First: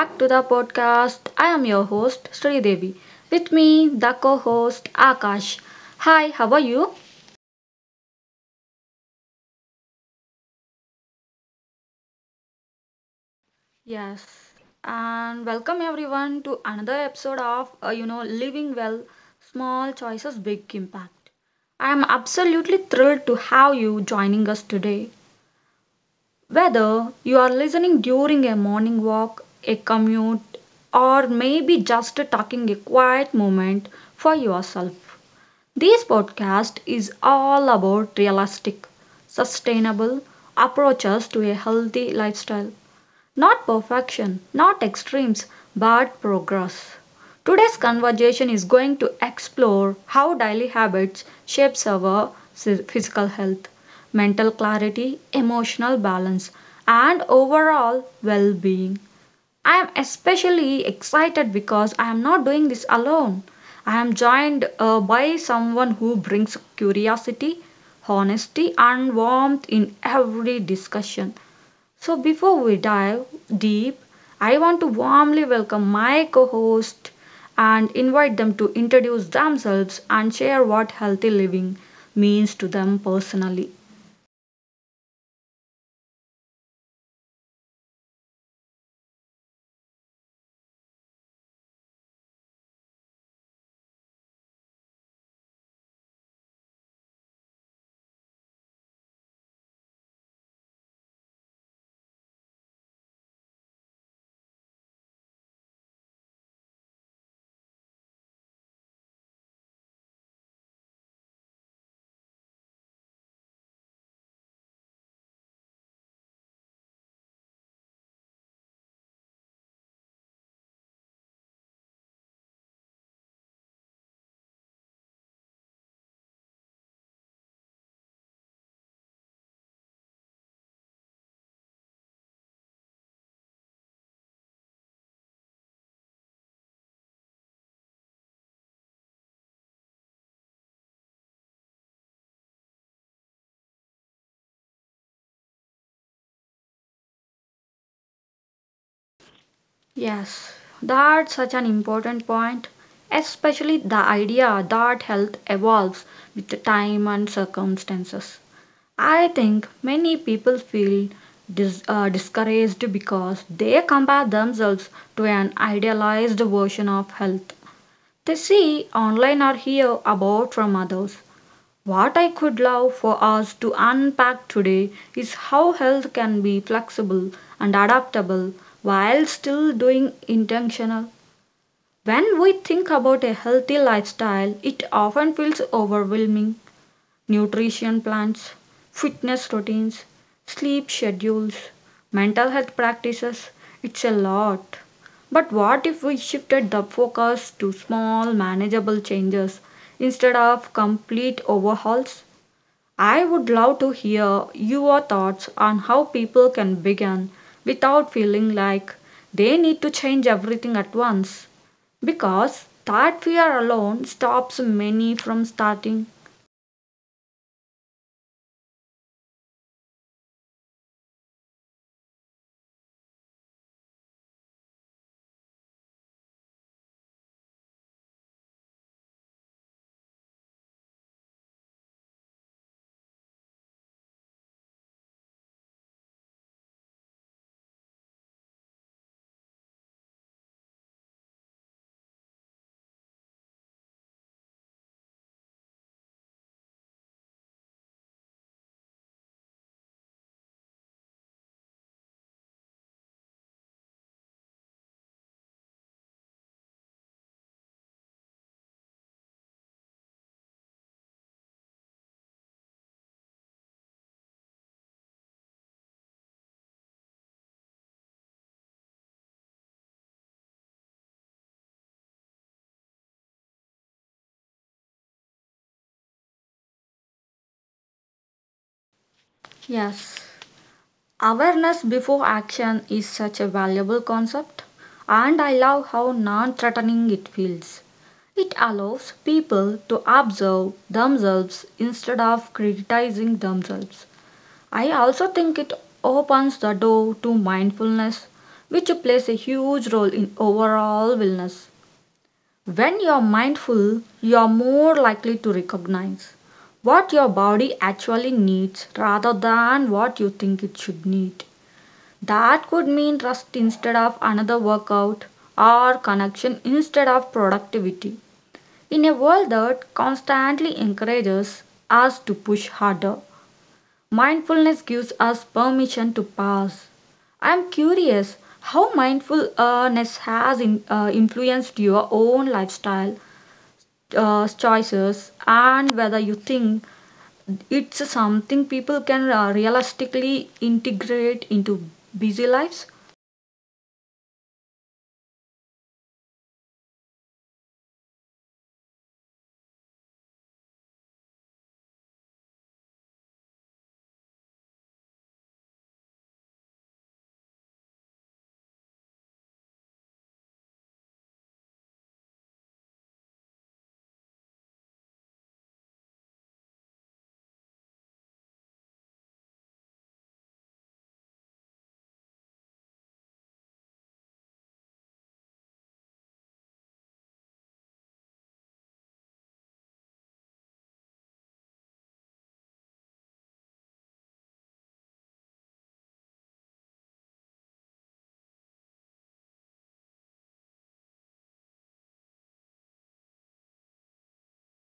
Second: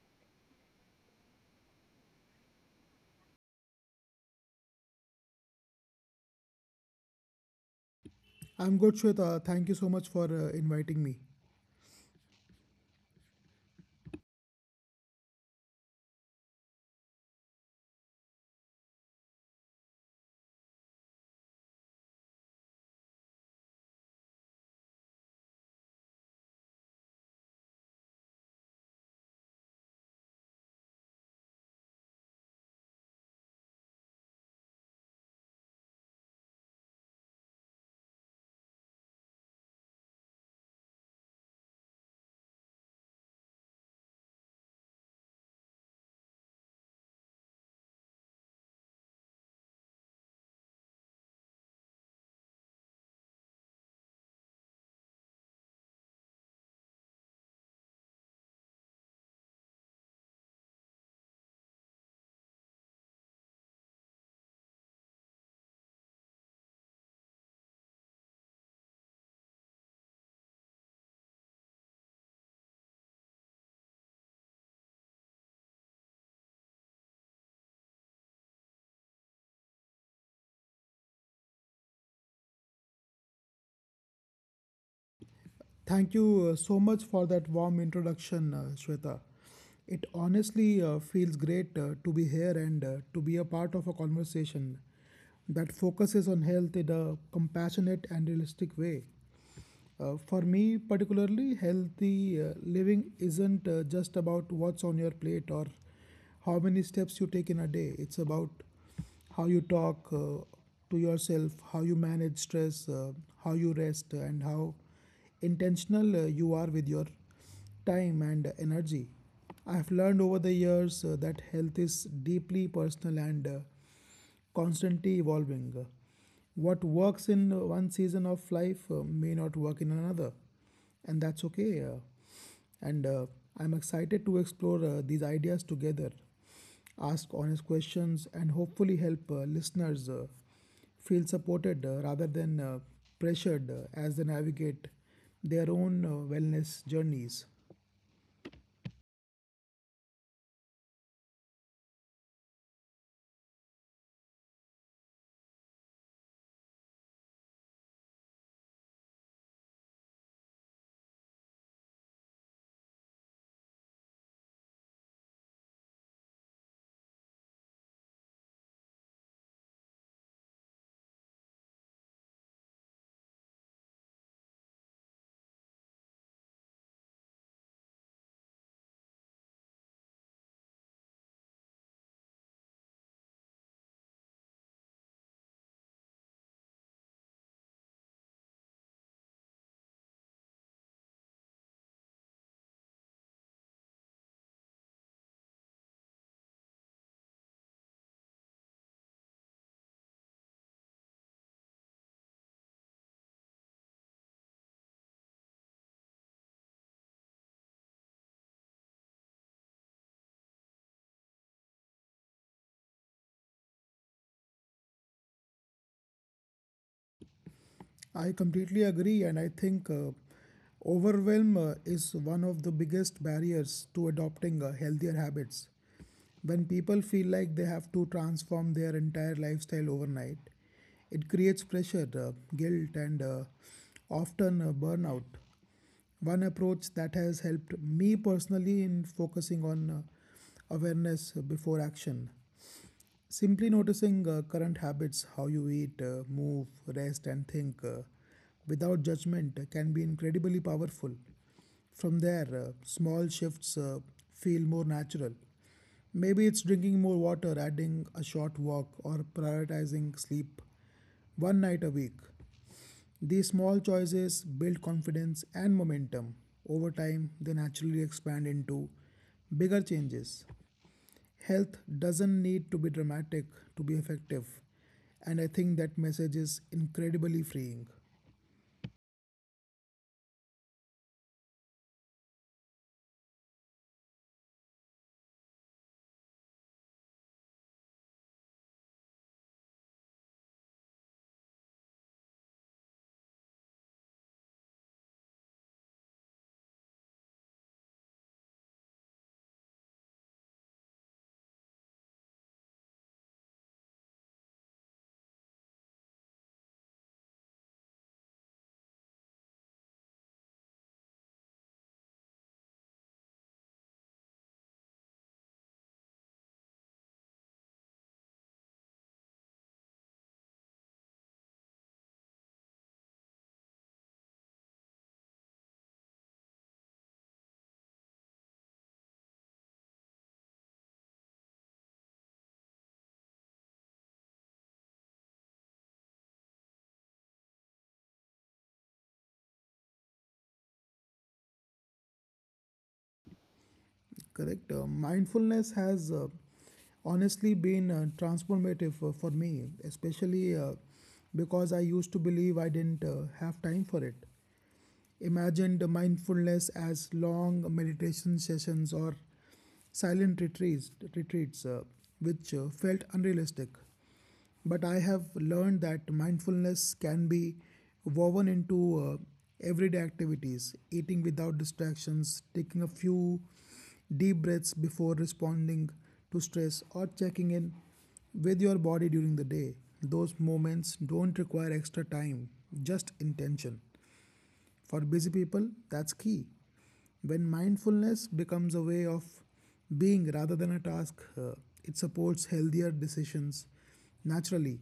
back to the podcast. I am your host Sri Devi. With me, the co-host Akash. Hi, how are you? I'm good, Shweta. Thank you so much for inviting me. Yes, and welcome everyone to another episode of Living Well, Small Choices, Big Impact. I am absolutely thrilled to have you joining us today. Whether you are listening during a morning walk, a commute, or maybe just taking a quiet moment for yourself, this podcast is all about realistic, sustainable approaches to a healthy lifestyle. Not perfection, not extremes, but progress. Today's conversation is going to explore how daily habits shapes our physical health, mental clarity, emotional balance, and overall well-being. I am especially excited because I am not doing this alone. I am joined by someone who brings curiosity, honesty, and warmth in every discussion. So, before we dive deep, I want to warmly welcome my co host and invite them to introduce themselves and share what healthy living means to them personally. Thank you so much for that warm introduction, Shweta. It honestly feels great to be here and to be a part of a conversation that focuses on health in a compassionate and realistic way. For me, particularly, healthy living isn't just about what's on your plate or how many steps you take in a day. It's about how you talk to yourself, how you manage stress, how you rest, and how intentional you are with your time and energy. I've learned over the years that health is deeply personal and constantly evolving. What works in one season of life may not work in another, and that's okay. And I'm excited to explore these ideas together, ask honest questions, and hopefully help listeners feel supported rather than pressured as they navigate their own wellness journeys. Yes, that's such an important point, especially the idea that health evolves with the time and circumstances. I think many people feel discouraged because they compare themselves to an idealized version of health they see online or hear about from others. What I could love for us to unpack today is how health can be flexible and adaptable while still doing intentional. When we think about a healthy lifestyle, it often feels overwhelming. Nutrition plans, fitness routines, sleep schedules, mental health practices, it's a lot. But what if we shifted the focus to small, manageable changes instead of complete overhauls? I would love to hear your thoughts on how people can begin without feeling like they need to change everything at once because that fear alone stops many from starting. I completely agree, and I think overwhelm is one of the biggest barriers to adopting healthier habits. When people feel like they have to transform their entire lifestyle overnight, it creates pressure, guilt, and often burnout. One approach that has helped me personally in focusing on awareness before action. Simply noticing current habits, how you eat, move, rest, and think without judgment can be incredibly powerful. From there, small shifts feel more natural. Maybe it's drinking more water, adding a short walk, or prioritizing sleep one night a week. These small choices build confidence and momentum. Over time, they naturally expand into bigger changes. Health doesn't need to be dramatic to be effective. And I think that message is incredibly freeing. Yes. Awareness before action is such a valuable concept, and I love how non threatening it feels. It allows people to observe themselves instead of criticizing themselves. I also think it opens the door to mindfulness, which plays a huge role in overall wellness. When you're mindful, you're more likely to recognize what your body actually needs rather than what you think it should need. That could mean rest instead of another workout or connection instead of productivity. In a world that constantly encourages us to push harder, mindfulness gives us permission to pause. I am curious how mindfulness has influenced your own lifestyle choices and whether you think it's something people can realistically integrate into busy lives. Correct. Mindfulness has honestly been transformative for me, especially because I used to believe I didn't have time for it. Imagined mindfulness as long meditation sessions or silent retreats, which felt unrealistic. But I have learned that mindfulness can be woven into everyday activities, eating without distractions, taking a few deep breaths before responding to stress, or checking in with your body during the day. Those moments don't require extra time, just intention. For busy people, that's key. When mindfulness becomes a way of being rather than a task, it supports healthier decisions naturally.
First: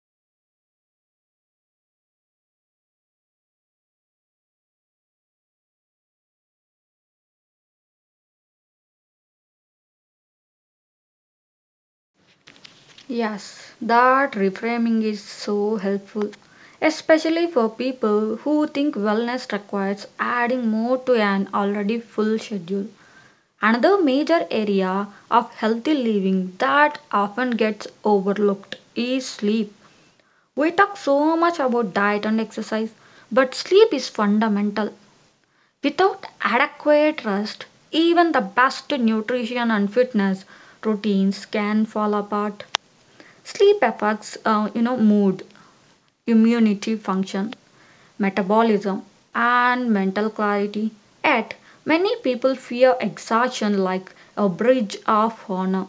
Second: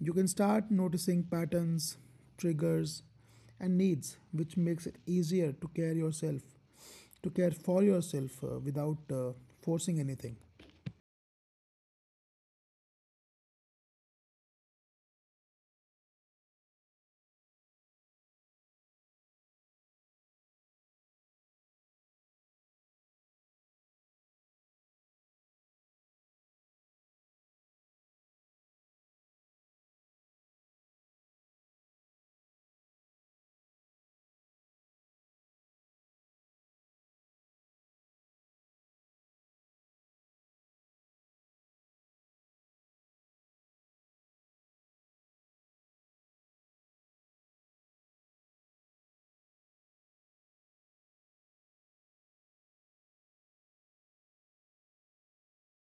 You can start noticing patterns, triggers, and needs, which makes it easier to care for yourself without forcing anything. Yes, that reframing is so helpful, especially for people who think wellness requires adding more to an already full schedule. Another major area of healthy living that often gets overlooked is sleep. We talk so much about diet and exercise, but sleep is fundamental. Without adequate rest, even the best nutrition and fitness routines can fall apart. Sleep affects, mood, immunity function, metabolism, and mental clarity. Yet, many people fear exhaustion like a bridge of honor.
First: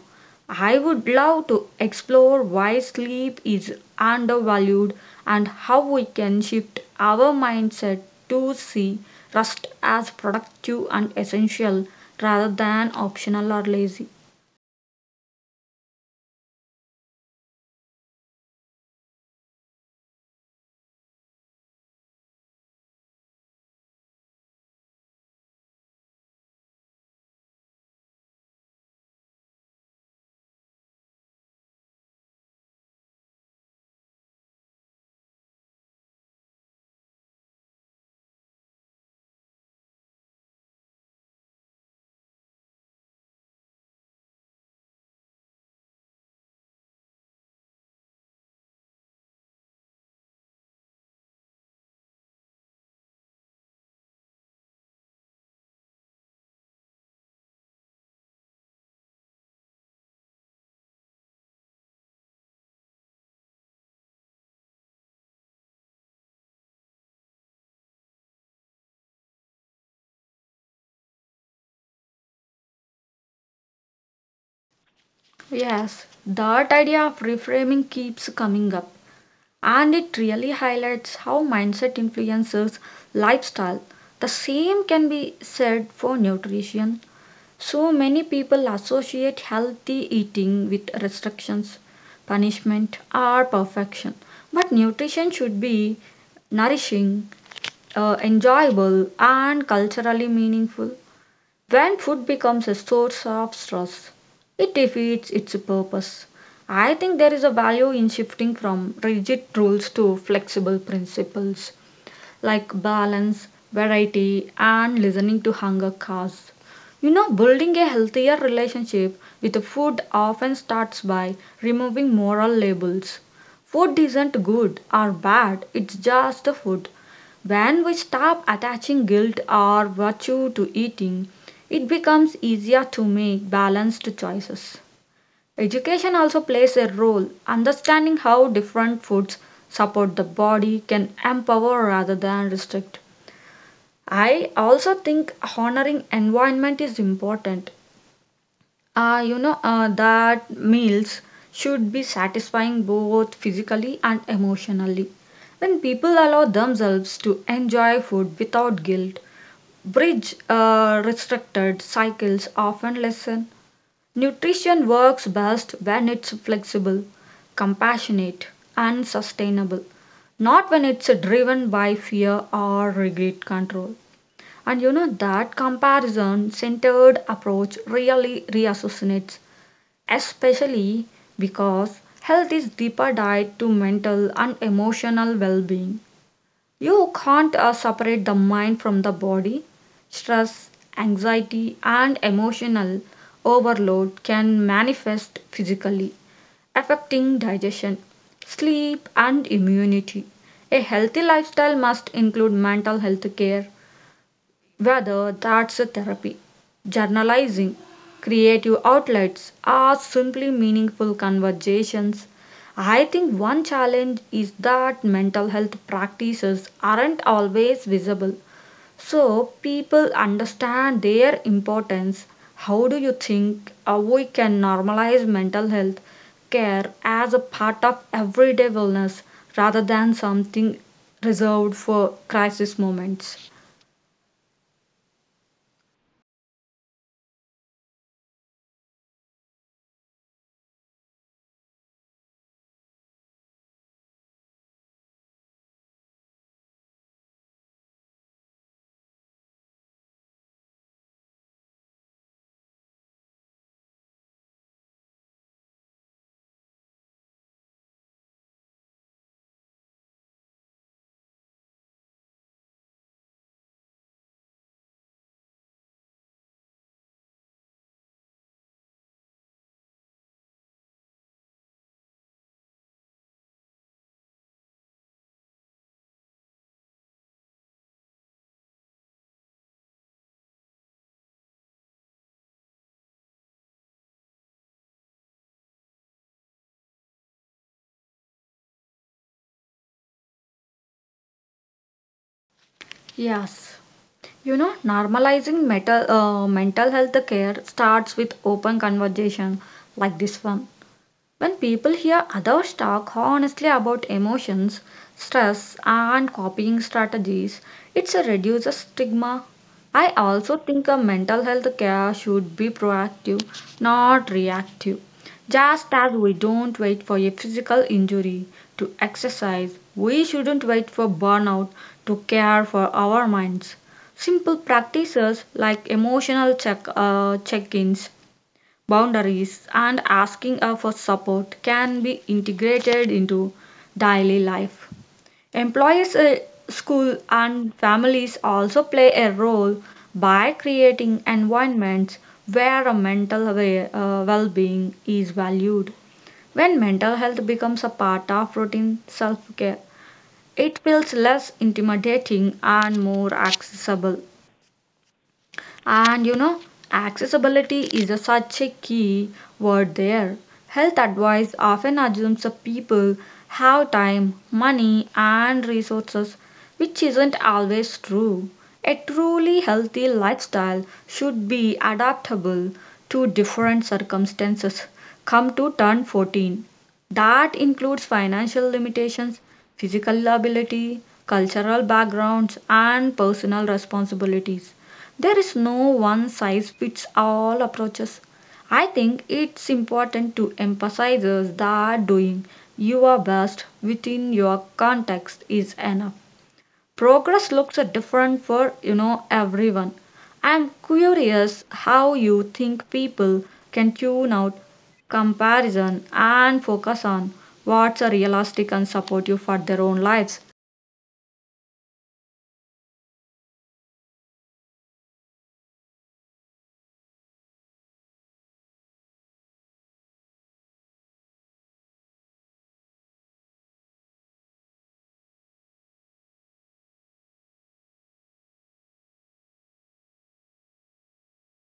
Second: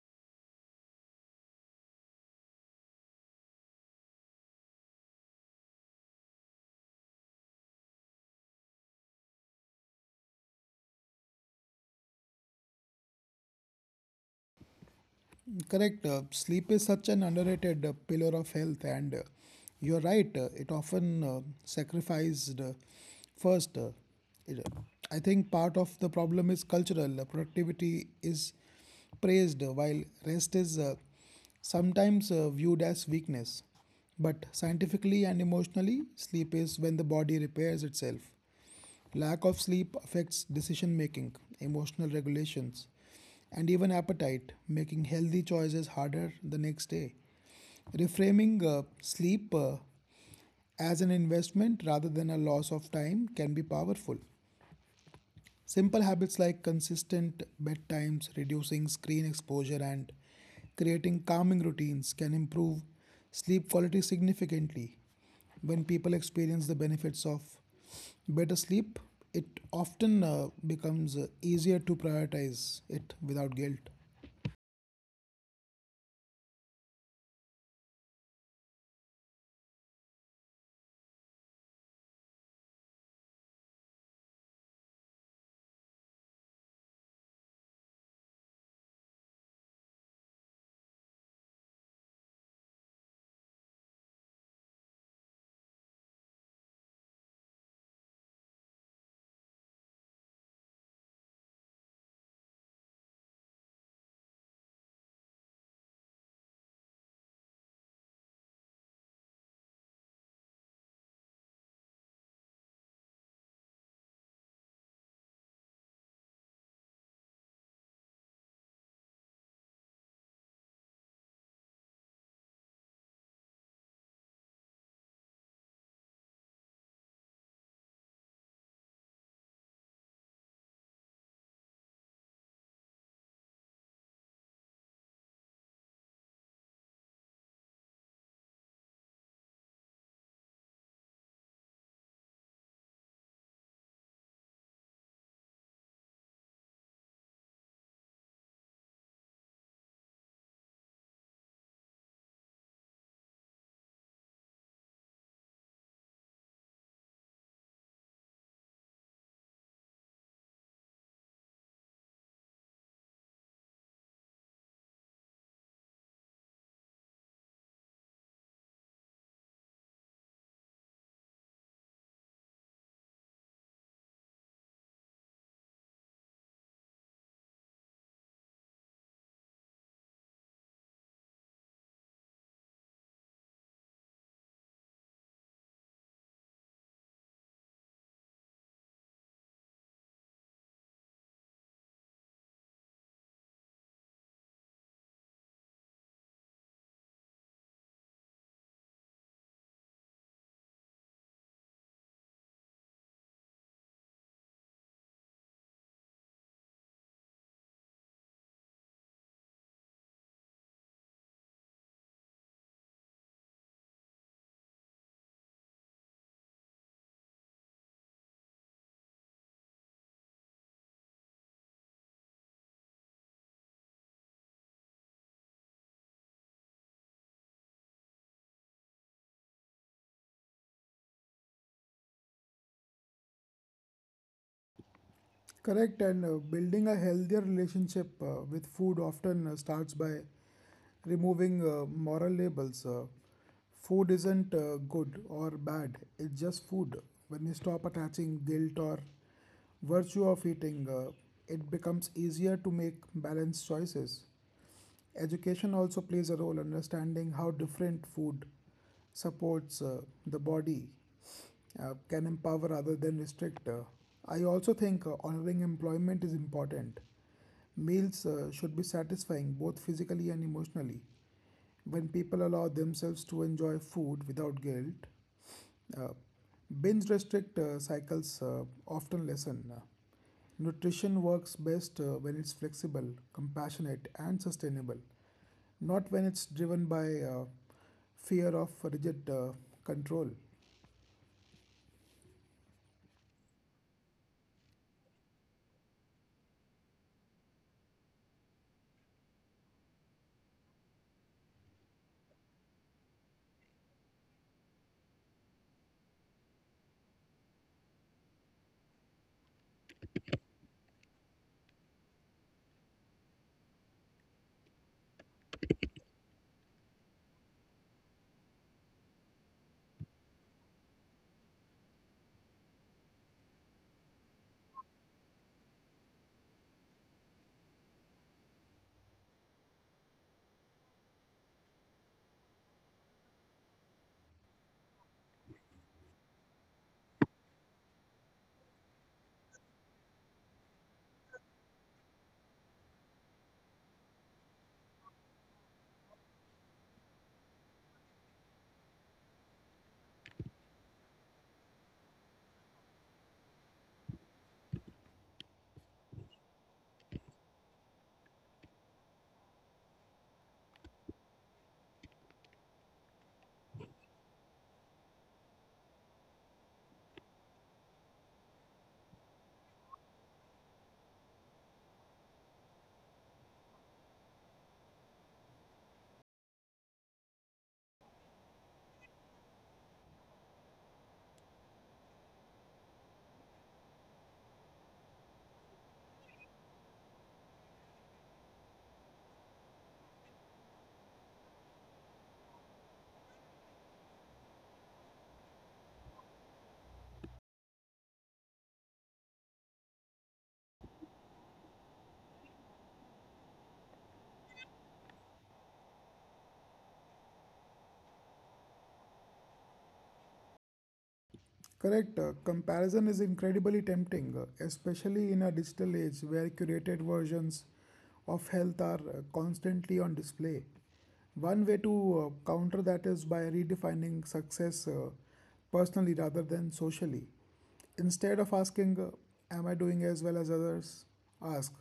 I would love to explore why sleep is undervalued and how we can shift our mindset to see rest as productive and essential rather than optional or lazy. Correct. Sleep is such an underrated pillar of health, and you're right. It often sacrificed first. It- I think part of the problem is cultural. Productivity is praised, while rest is sometimes viewed as weakness. But scientifically and emotionally, sleep is when the body repairs itself. Lack of sleep affects decision making, emotional regulations, and even appetite, making healthy choices harder the next day. Reframing sleep as an investment rather than a loss of time can be powerful. Simple habits like consistent bedtimes, reducing screen exposure, and creating calming routines can improve sleep quality significantly. When people experience the benefits of better sleep, it often becomes easier to prioritize it without guilt. Yes, that idea of reframing keeps coming up, and it really highlights how mindset influences lifestyle. The same can be said for nutrition. So many people associate healthy eating with restrictions, punishment, or perfection. But nutrition should be nourishing, enjoyable, and culturally meaningful. When food becomes a source of stress, it defeats its purpose. I think there is a value in shifting from rigid rules to flexible principles like balance, variety, and listening to hunger calls. You know, building a healthier relationship with food often starts by removing moral labels. Food isn't good or bad, it's just the food. When we stop attaching guilt or virtue to eating, it becomes easier to make balanced choices. Education also plays a role. Understanding how different foods support the body can empower rather than restrict. I also think honoring environment is important. That meals should be satisfying both physically and emotionally. When people allow themselves to enjoy food without guilt, bridge restricted cycles often lessen. Nutrition works best when it's flexible, compassionate, and sustainable, not when it's driven by fear or rigid control. And you know that comparison centered approach really reassassinates, especially because health is deeper tied to mental and emotional well being. You can't separate the mind from the body. Stress, anxiety, and emotional overload can manifest physically, affecting digestion, sleep, and immunity. A healthy lifestyle must include mental health care, whether that's a therapy, journalizing, creative outlets, or simply meaningful conversations. I think one challenge is that mental health practices aren't always visible, so people understand their importance. How do you think we can normalize mental health care as a part of everyday wellness rather than something reserved for crisis moments? Correct, and building a healthier relationship with food often starts by removing moral labels. Food isn't good or bad, it's just food. When you stop attaching guilt or virtue of eating, it becomes easier to make balanced choices. Education also plays a role in understanding how different food supports the body can empower rather than restrict. I also think honoring employment is important. Meals should be satisfying both physically and emotionally. When people allow themselves to enjoy food without guilt, uh, binge restrict cycles often lessen. Nutrition works best when it's flexible, compassionate, and sustainable, not when it's driven by fear of rigid control. Yes. You know, normalizing mental health care starts with open conversation like this one. When people hear others talk honestly about emotions, stress, and coping strategies, it reduces stigma. I also think a mental health care should be proactive, not reactive. Just as we don't wait for a physical injury to exercise, we shouldn't wait for burnout to care for our minds. Simple practices like emotional check-ins, boundaries, and asking for support can be integrated into daily life. Employers, school, and families also play a role by creating environments where a mental well-being is valued. When mental health becomes a part of routine self-care, it feels less intimidating and more accessible. And you know, accessibility is such a key word there. Health advice often assumes that people have time, money, and resources, which isn't always true. A truly healthy lifestyle should be adaptable to different circumstances, come to turn 14, that includes financial limitations, physical ability, cultural backgrounds, and personal responsibilities. There is no one size fits all approaches. I think it's important to emphasize that doing your best within your context is enough. Progress looks different for you know everyone. I'm curious how you think people can tune out comparison and focus on what's realistic and supportive for their own lives. Correct. Comparison is incredibly tempting, especially in a digital age where curated versions of health are constantly on display. One way to counter that is by redefining success personally rather than socially. Instead of asking, "Am I doing as well as others?" ask,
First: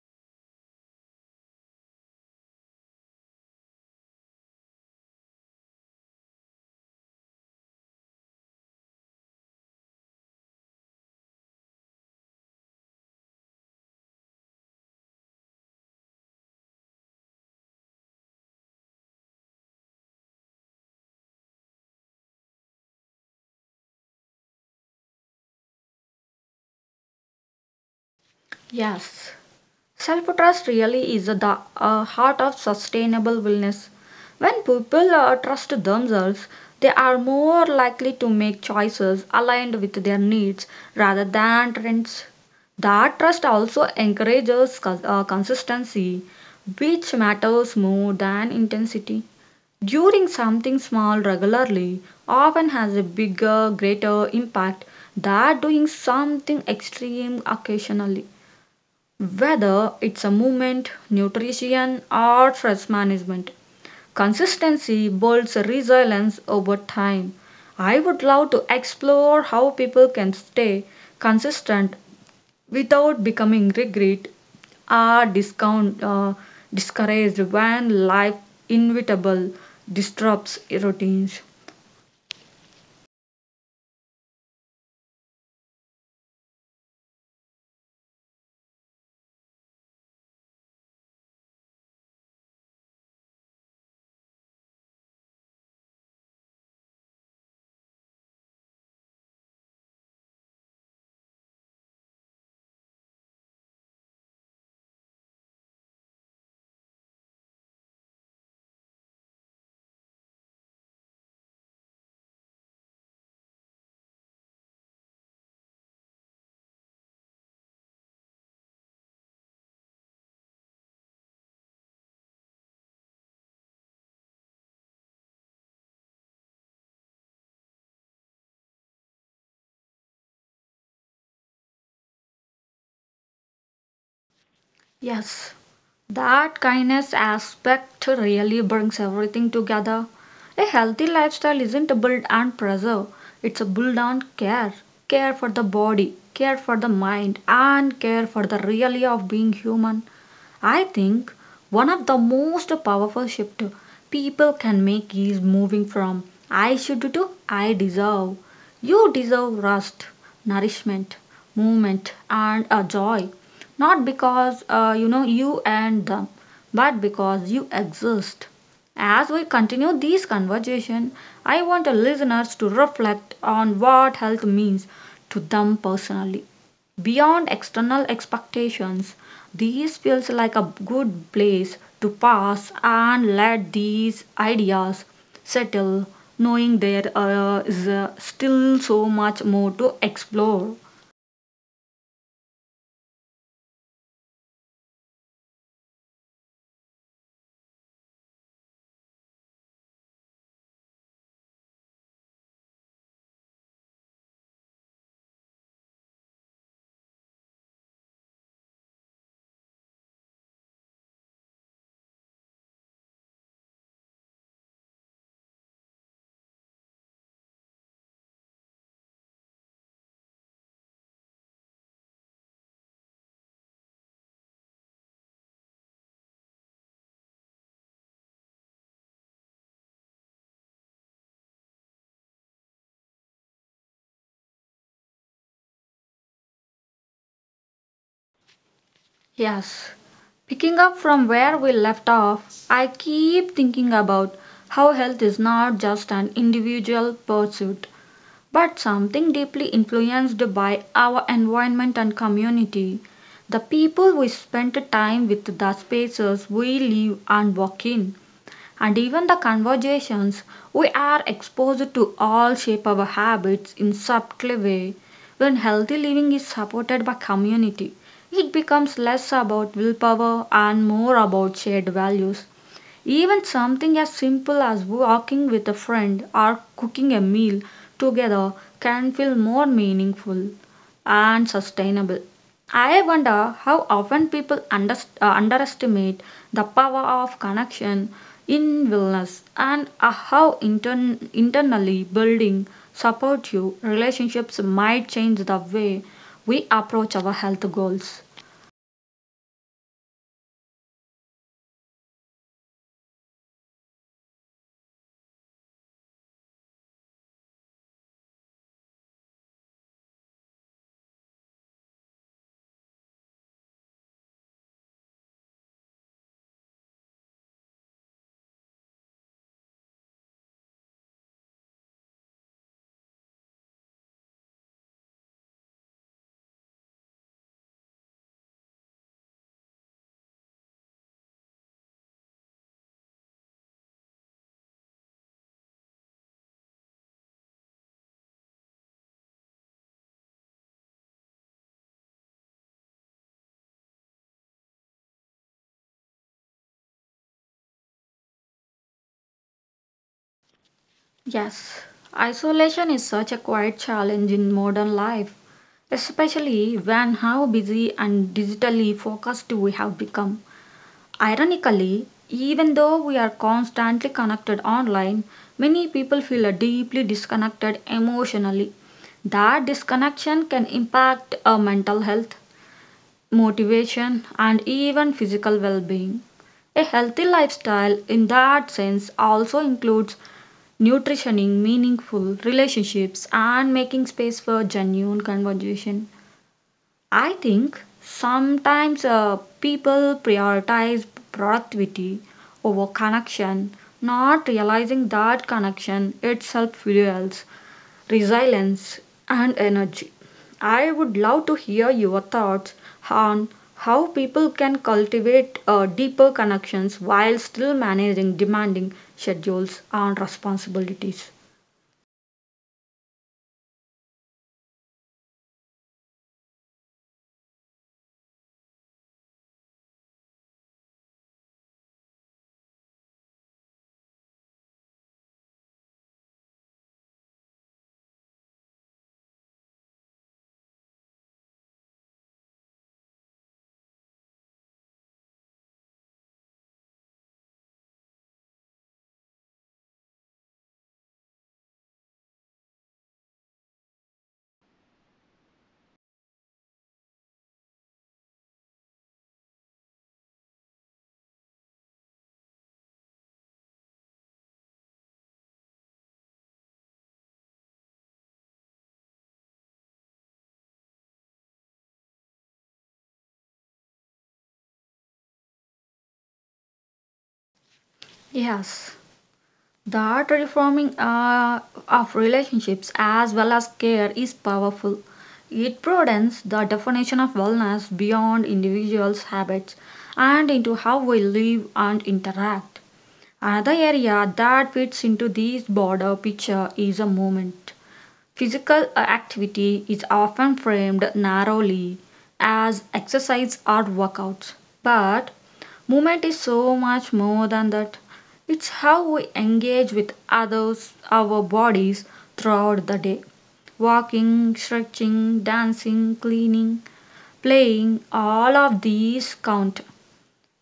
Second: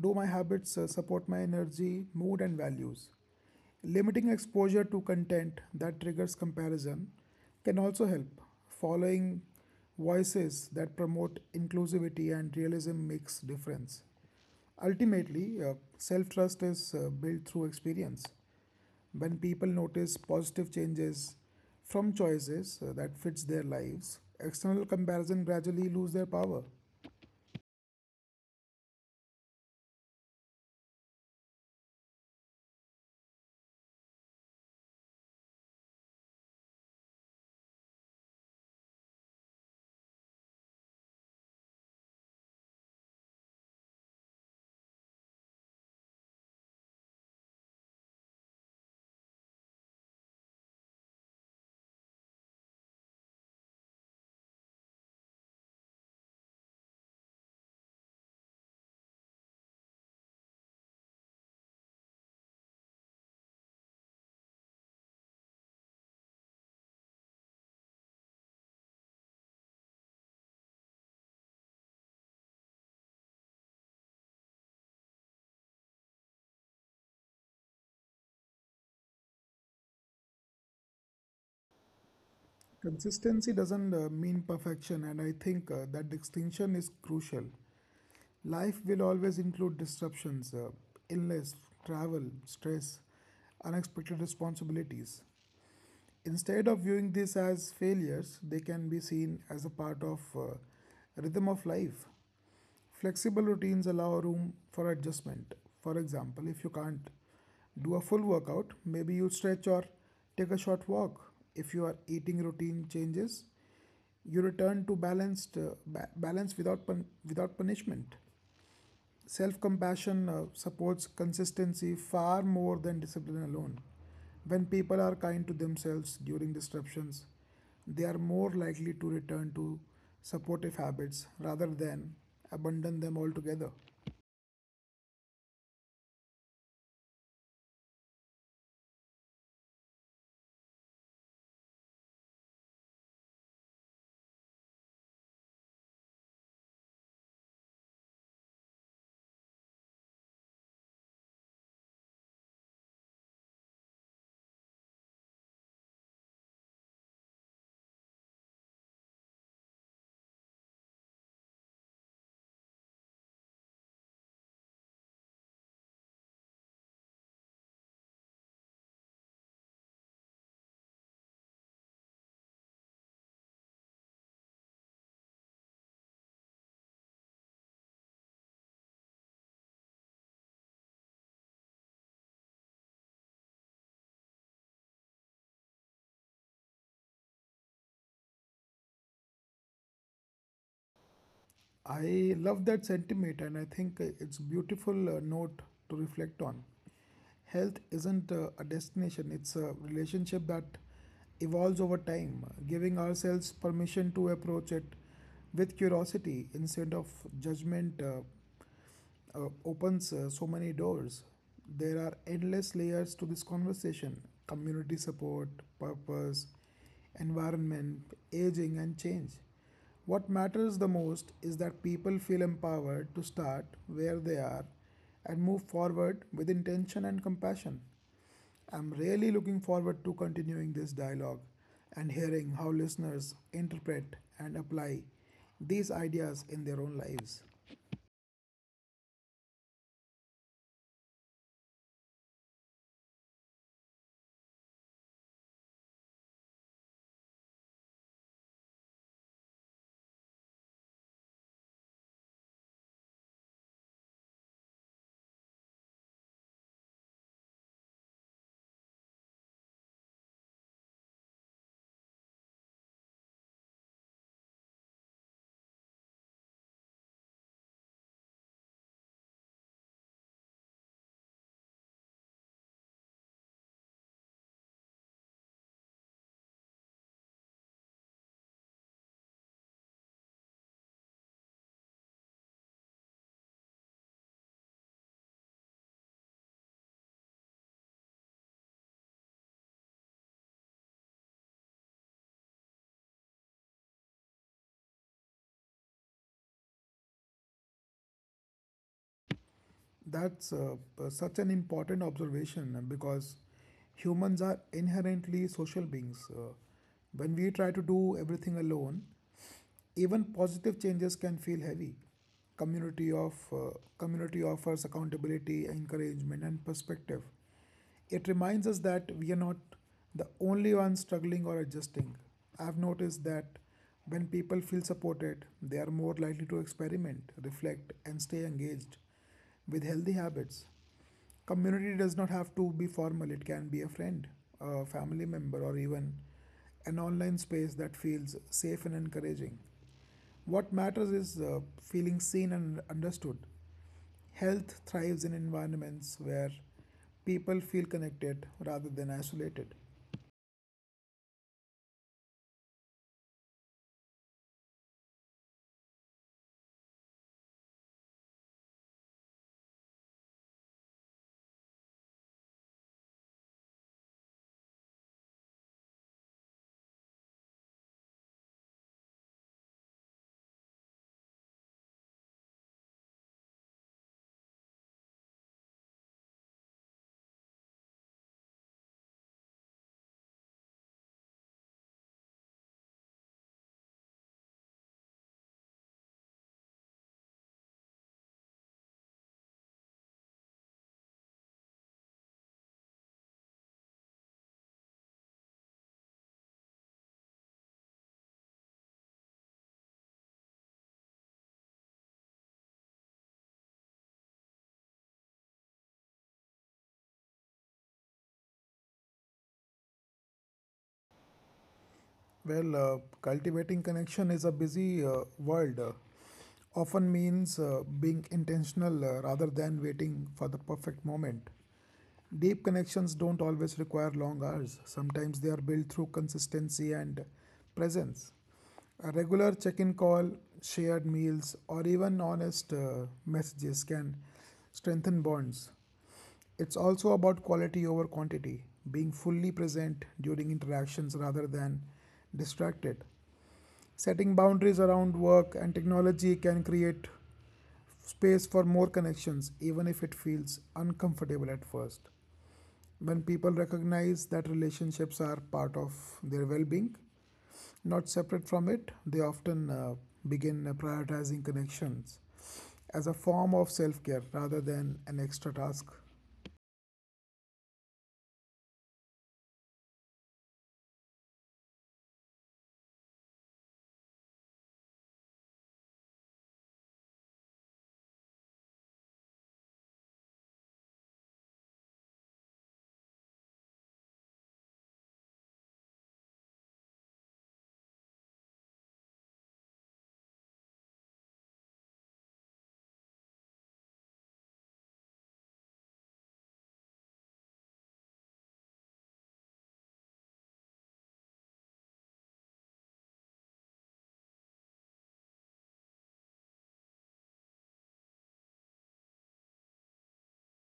"Do my habits support my energy, mood, and values?" Limiting exposure to content that triggers comparison can also help. Following voices that promote inclusivity and realism makes difference. Ultimately, self-trust is built through experience. When people notice positive changes from choices that fits their lives, external comparison gradually lose their power. Yes. Self trust really is the heart of sustainable wellness. When people trust themselves, they are more likely to make choices aligned with their needs rather than trends. That trust also encourages consistency, which matters more than intensity. Doing something small regularly often has a bigger, greater impact than doing something extreme occasionally. Whether it's a movement, nutrition, or stress management, consistency builds resilience over time. I would love to explore how people can stay consistent without becoming or discount, uh, discouraged when life inevitable disrupts routines. Consistency doesn't mean perfection, and I think that distinction is crucial. Life will always include disruptions, illness, travel, stress, unexpected responsibilities. Instead of viewing this as failures, they can be seen as a part of rhythm of life. Flexible routines allow room for adjustment. For example, if you can't do a full workout, maybe you stretch or take a short walk. If your eating routine changes, you return to balanced balance without punishment. Self compassion supports consistency far more than discipline alone. When people are kind to themselves during disruptions, they are more likely to return to supportive habits rather than abandon them altogether. Yes, that kindness aspect really brings everything together. A healthy lifestyle isn't a build and preserve, it's a build on care. Care for the body, care for the mind, and care for the reality of being human. I think one of the most powerful shift people can make is moving from I should to I deserve. You deserve rest, nourishment, movement, and a joy. Not because you and them, but because you exist. As we continue this conversation, I want the listeners to reflect on what health means to them personally. Beyond external expectations, this feels like a good place to pause and let these ideas settle, knowing there is still so much more to explore. I love that sentiment and I think it's a beautiful note to reflect on. Health isn't a destination, it's a relationship that evolves over time, giving ourselves permission to approach it with curiosity instead of judgment. Opens so many doors. There are endless layers to this conversation: community support, purpose, environment, aging, and change. What matters the most is that people feel empowered to start where they are and move forward with intention and compassion. I'm really looking forward to continuing this dialogue and hearing how listeners interpret and apply these ideas in their own lives. Yes. Picking up from where we left off, I keep thinking about how health is not just an individual pursuit, but something deeply influenced by our environment and community. The people we spend time with, the spaces we live and work in, and even the conversations we are exposed to all shape our habits in subtle way. When healthy living is supported by community, it becomes less about willpower and more about shared values. Even something as simple as walking with a friend or cooking a meal together can feel more meaningful and sustainable. I wonder how often people underestimate the power of connection in wellness, and how internally building supportive relationships might change the way we approach our health goals. That's such an important observation because humans are inherently social beings. When we try to do everything alone, even positive changes can feel heavy. Community of uh, community offers accountability, encouragement, and perspective. It reminds us that we are not the only ones struggling or adjusting. I've noticed that when people feel supported, they are more likely to experiment, reflect, and stay engaged with healthy habits. Community does not have to be formal, it can be a friend, a family member, or even an online space that feels safe and encouraging. What matters is feeling seen and understood. Health thrives in environments where people feel connected rather than isolated. Yes, isolation is such a quiet challenge in modern life, especially when how busy and digitally focused we have become. Ironically, even though we are constantly connected online, many people feel deeply disconnected emotionally. That disconnection can impact our mental health, motivation, and even physical well being. A healthy lifestyle, in that sense, also includes nutritioning meaningful relationships and making space for genuine conversation. I think sometimes people prioritize productivity over connection, not realizing that connection itself fuels resilience and energy. I would love to hear your thoughts on how people can cultivate deeper connections while still managing demanding schedules and responsibilities. Well, cultivating connection is a busy world often means being intentional rather than waiting for the perfect moment. Deep connections don't always require long hours. Sometimes they are built through consistency and presence. A regular check in call, shared meals, or even honest messages can strengthen bonds. It's also about quality over quantity, being fully present during interactions rather than distracted. Setting boundaries around work and technology can create space for more connections, even if it feels uncomfortable at first. When people recognize that relationships are part of their well being, not separate from it, they often begin prioritizing connections as a form of self care rather than an extra task. Yes, the art reforming of relationships as well as care is powerful. It broadens the definition of wellness beyond individuals' habits and into how we live and interact. Another area that fits into this broader picture is a movement. Physical activity is often framed narrowly as exercise or workouts, but movement is so much more than that. It's how we engage with others, our bodies throughout the day. Walking, stretching, dancing, cleaning, playing, all of these count.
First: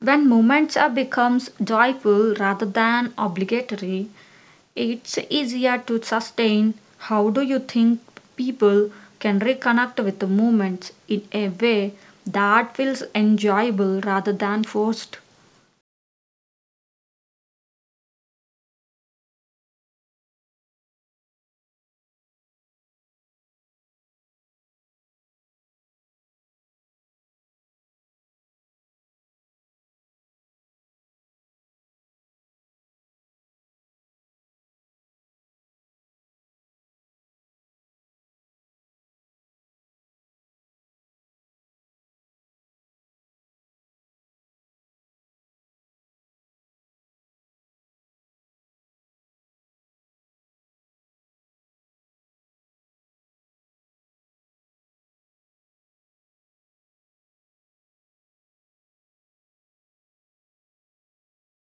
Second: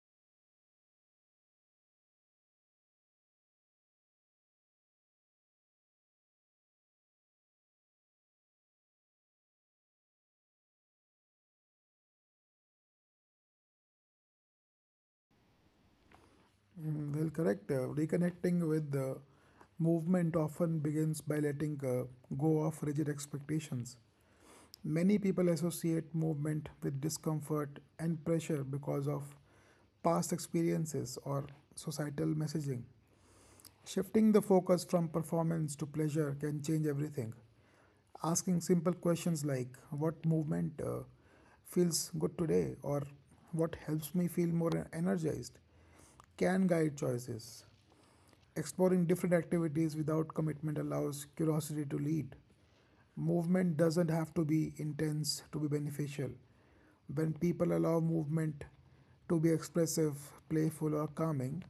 When movements are becomes joyful rather than obligatory, it's easier to sustain. How do you think people can reconnect with the movements in a way that feels enjoyable rather than forced? Mm, well, correct. Reconnecting with the movement often begins by letting go of rigid expectations. Many people associate movement with discomfort and pressure because of past experiences or societal messaging. Shifting the focus from performance to pleasure can change everything. Asking simple questions like what movement feels good today or what helps me feel more energized can guide choices. Exploring different activities without commitment allows curiosity to lead. Movement doesn't have to be intense to be beneficial. When people allow movement to be expressive, playful, or calming,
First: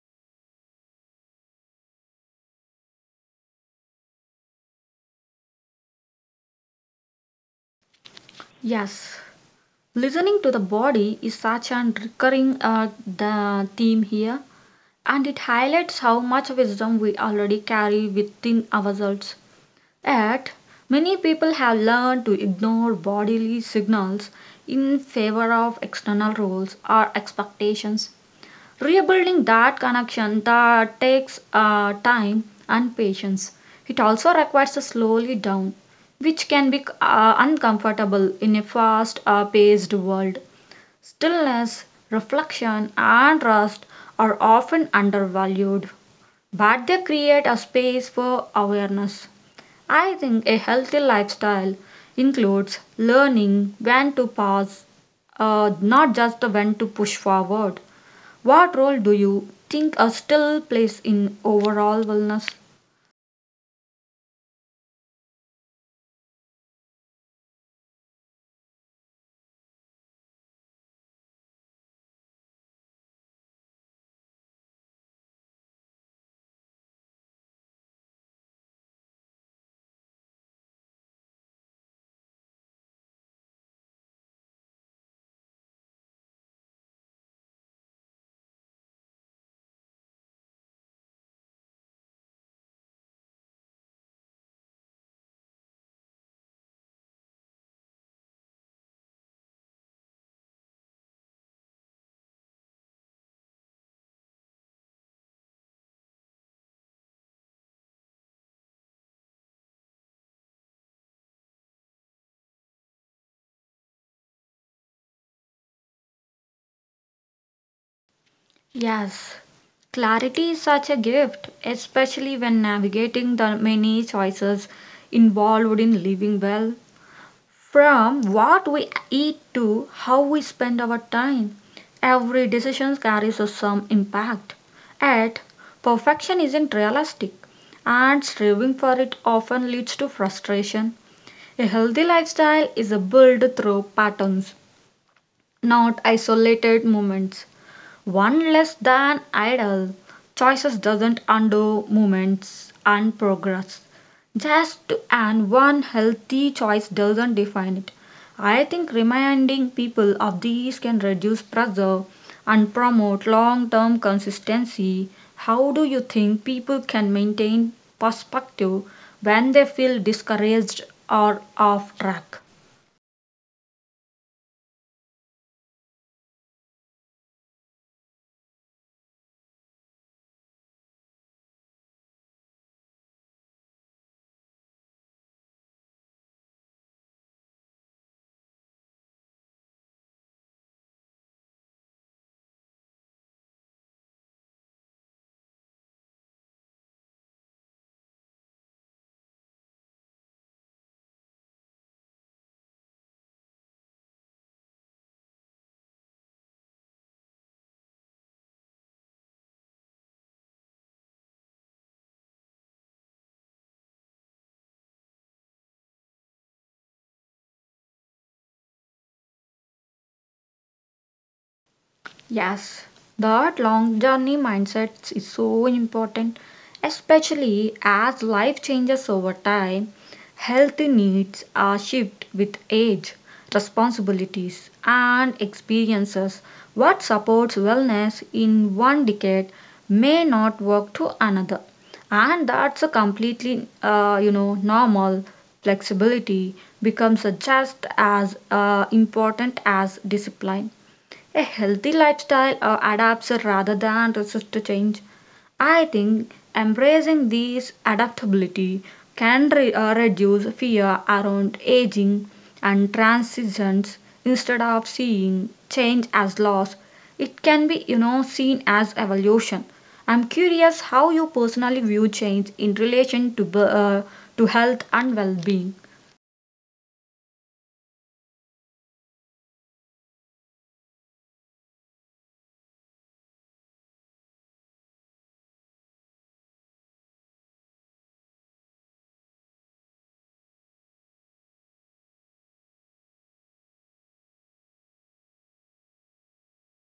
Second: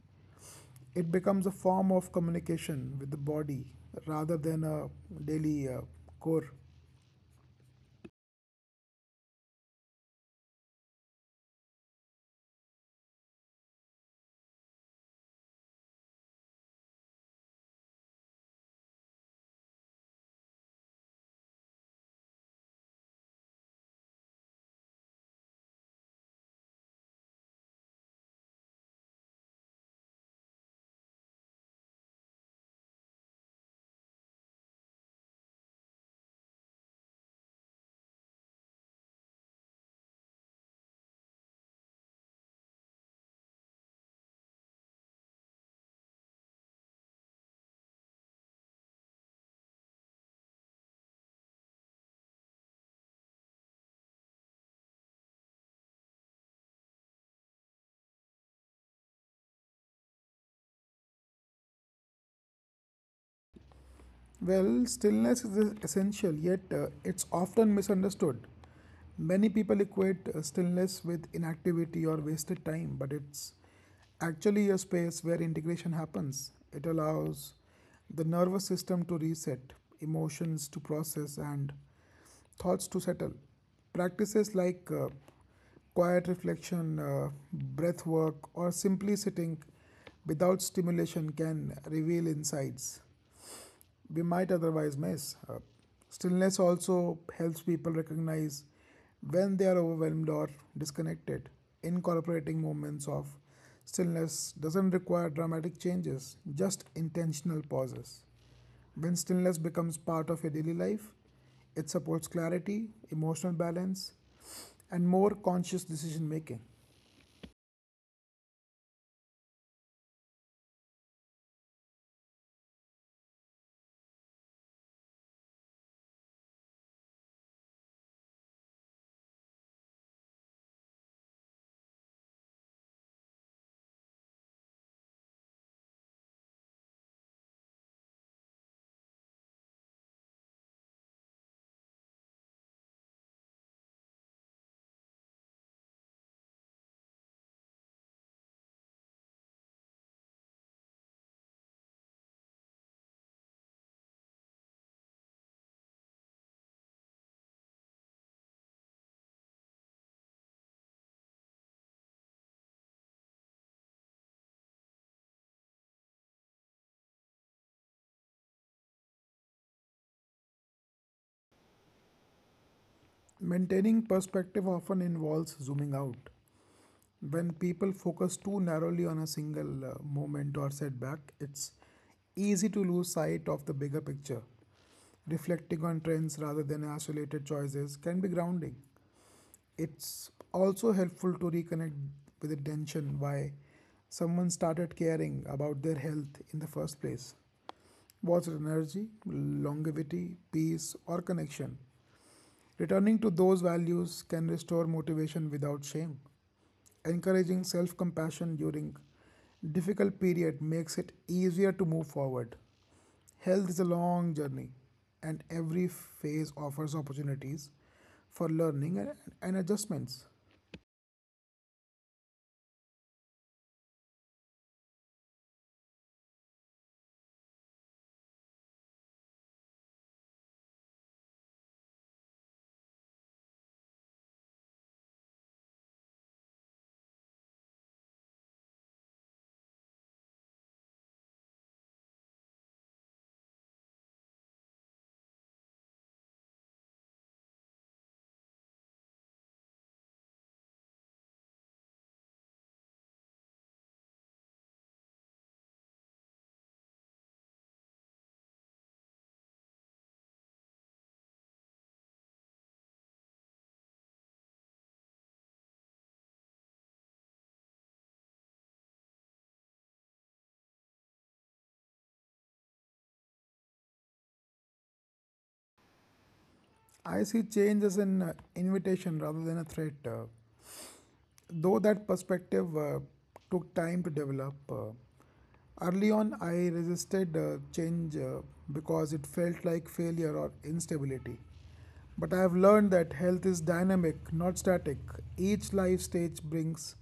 it becomes a form of communication with the body rather than a daily core. Yes, listening to the body is such a recurring the theme here, and it highlights how much wisdom we already carry within ourselves. Yet, many people have learned to ignore bodily signals in favor of external rules or expectations. Rebuilding that connection that takes time and patience. It also requires a slowly down, which can be uncomfortable in a fast-paced world. Stillness, reflection, and rest are often undervalued, but they create a space for awareness. I think a healthy lifestyle includes learning when to pause, not just when to push forward. What role do you think a still plays in overall wellness? Well, stillness is essential, yet it's often misunderstood. Many people equate stillness with inactivity or wasted time, but it's actually a space where integration happens. It allows the nervous system to reset, emotions to process, and thoughts to settle. Practices like quiet reflection, breath work, or simply sitting without stimulation can reveal insights we might otherwise miss. Stillness also helps people recognize when they are overwhelmed or disconnected. Incorporating moments of stillness doesn't require dramatic changes, just intentional pauses. When stillness becomes part of your daily life, it supports clarity, emotional balance, and more conscious decision making. Yes, clarity is such a gift, especially when navigating the many choices involved in living well. From what we eat to how we spend our time, every decision carries a some impact. Yet, perfection isn't realistic, and striving for it often leads to frustration. A healthy lifestyle is a built through patterns, not isolated moments. One less than idle choices doesn't undo movements and progress. Just and one healthy choice doesn't define it. I think reminding people of these can reduce pressure and promote long term consistency. How do you think people can maintain perspective when they feel discouraged or off track? Maintaining perspective often involves zooming out. When people focus too narrowly on a single moment or setback, it's easy to lose sight of the bigger picture. Reflecting on trends rather than isolated choices can be grounding. It's also helpful to reconnect with the intention why someone started caring about their health in the first place. Was it energy, longevity, peace, or connection? Returning to those values can restore motivation without shame. Encouraging self compassion during difficult period makes it easier to move forward. Health is a long journey, and every phase offers opportunities for learning and adjustments. Yes, that long journey mindset is so important, especially as life changes over time. Health needs are shift with age, responsibilities, and experiences. What supports wellness in one decade may not work to another, and that's a completely, normal. Flexibility becomes just as important as discipline. A healthy lifestyle adapts rather than resist to change. I think embracing this adaptability can reduce fear around aging and transitions instead of seeing change as loss. It can be, you know, seen as evolution. I'm curious how you personally view change in relation to, to health and well being. I see change as an invitation rather than a threat. Though that perspective took time to develop, early on I resisted change because it felt like failure or instability. But I have learned that health is dynamic, not static. Each life stage brings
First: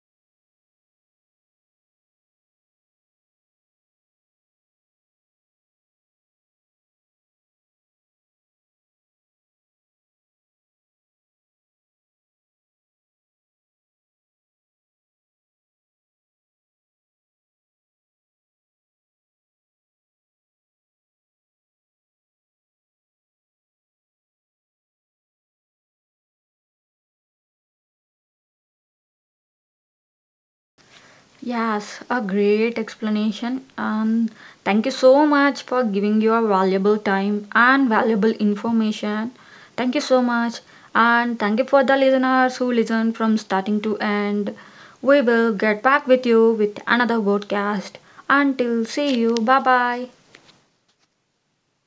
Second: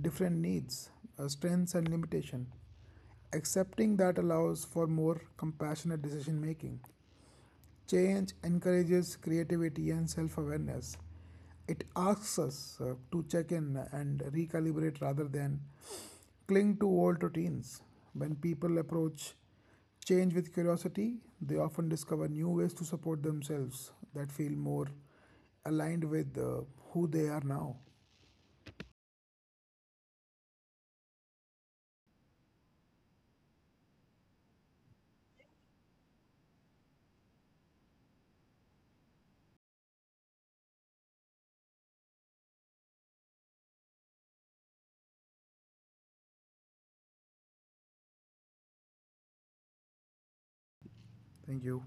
different needs, strengths, and limitations. Accepting that allows for more compassionate decision making. Change encourages creativity and self awareness. It asks us to check in and recalibrate rather than cling to old routines. When people approach change with curiosity, they often discover new ways to support themselves that feel more aligned with who they are now. Yes, a great explanation. And thank you so much for giving your valuable time and valuable information. Thank you so much. And thank you for the listeners who listen from starting to end. We will get back with you with another podcast. Until see you. Bye bye. Thank you.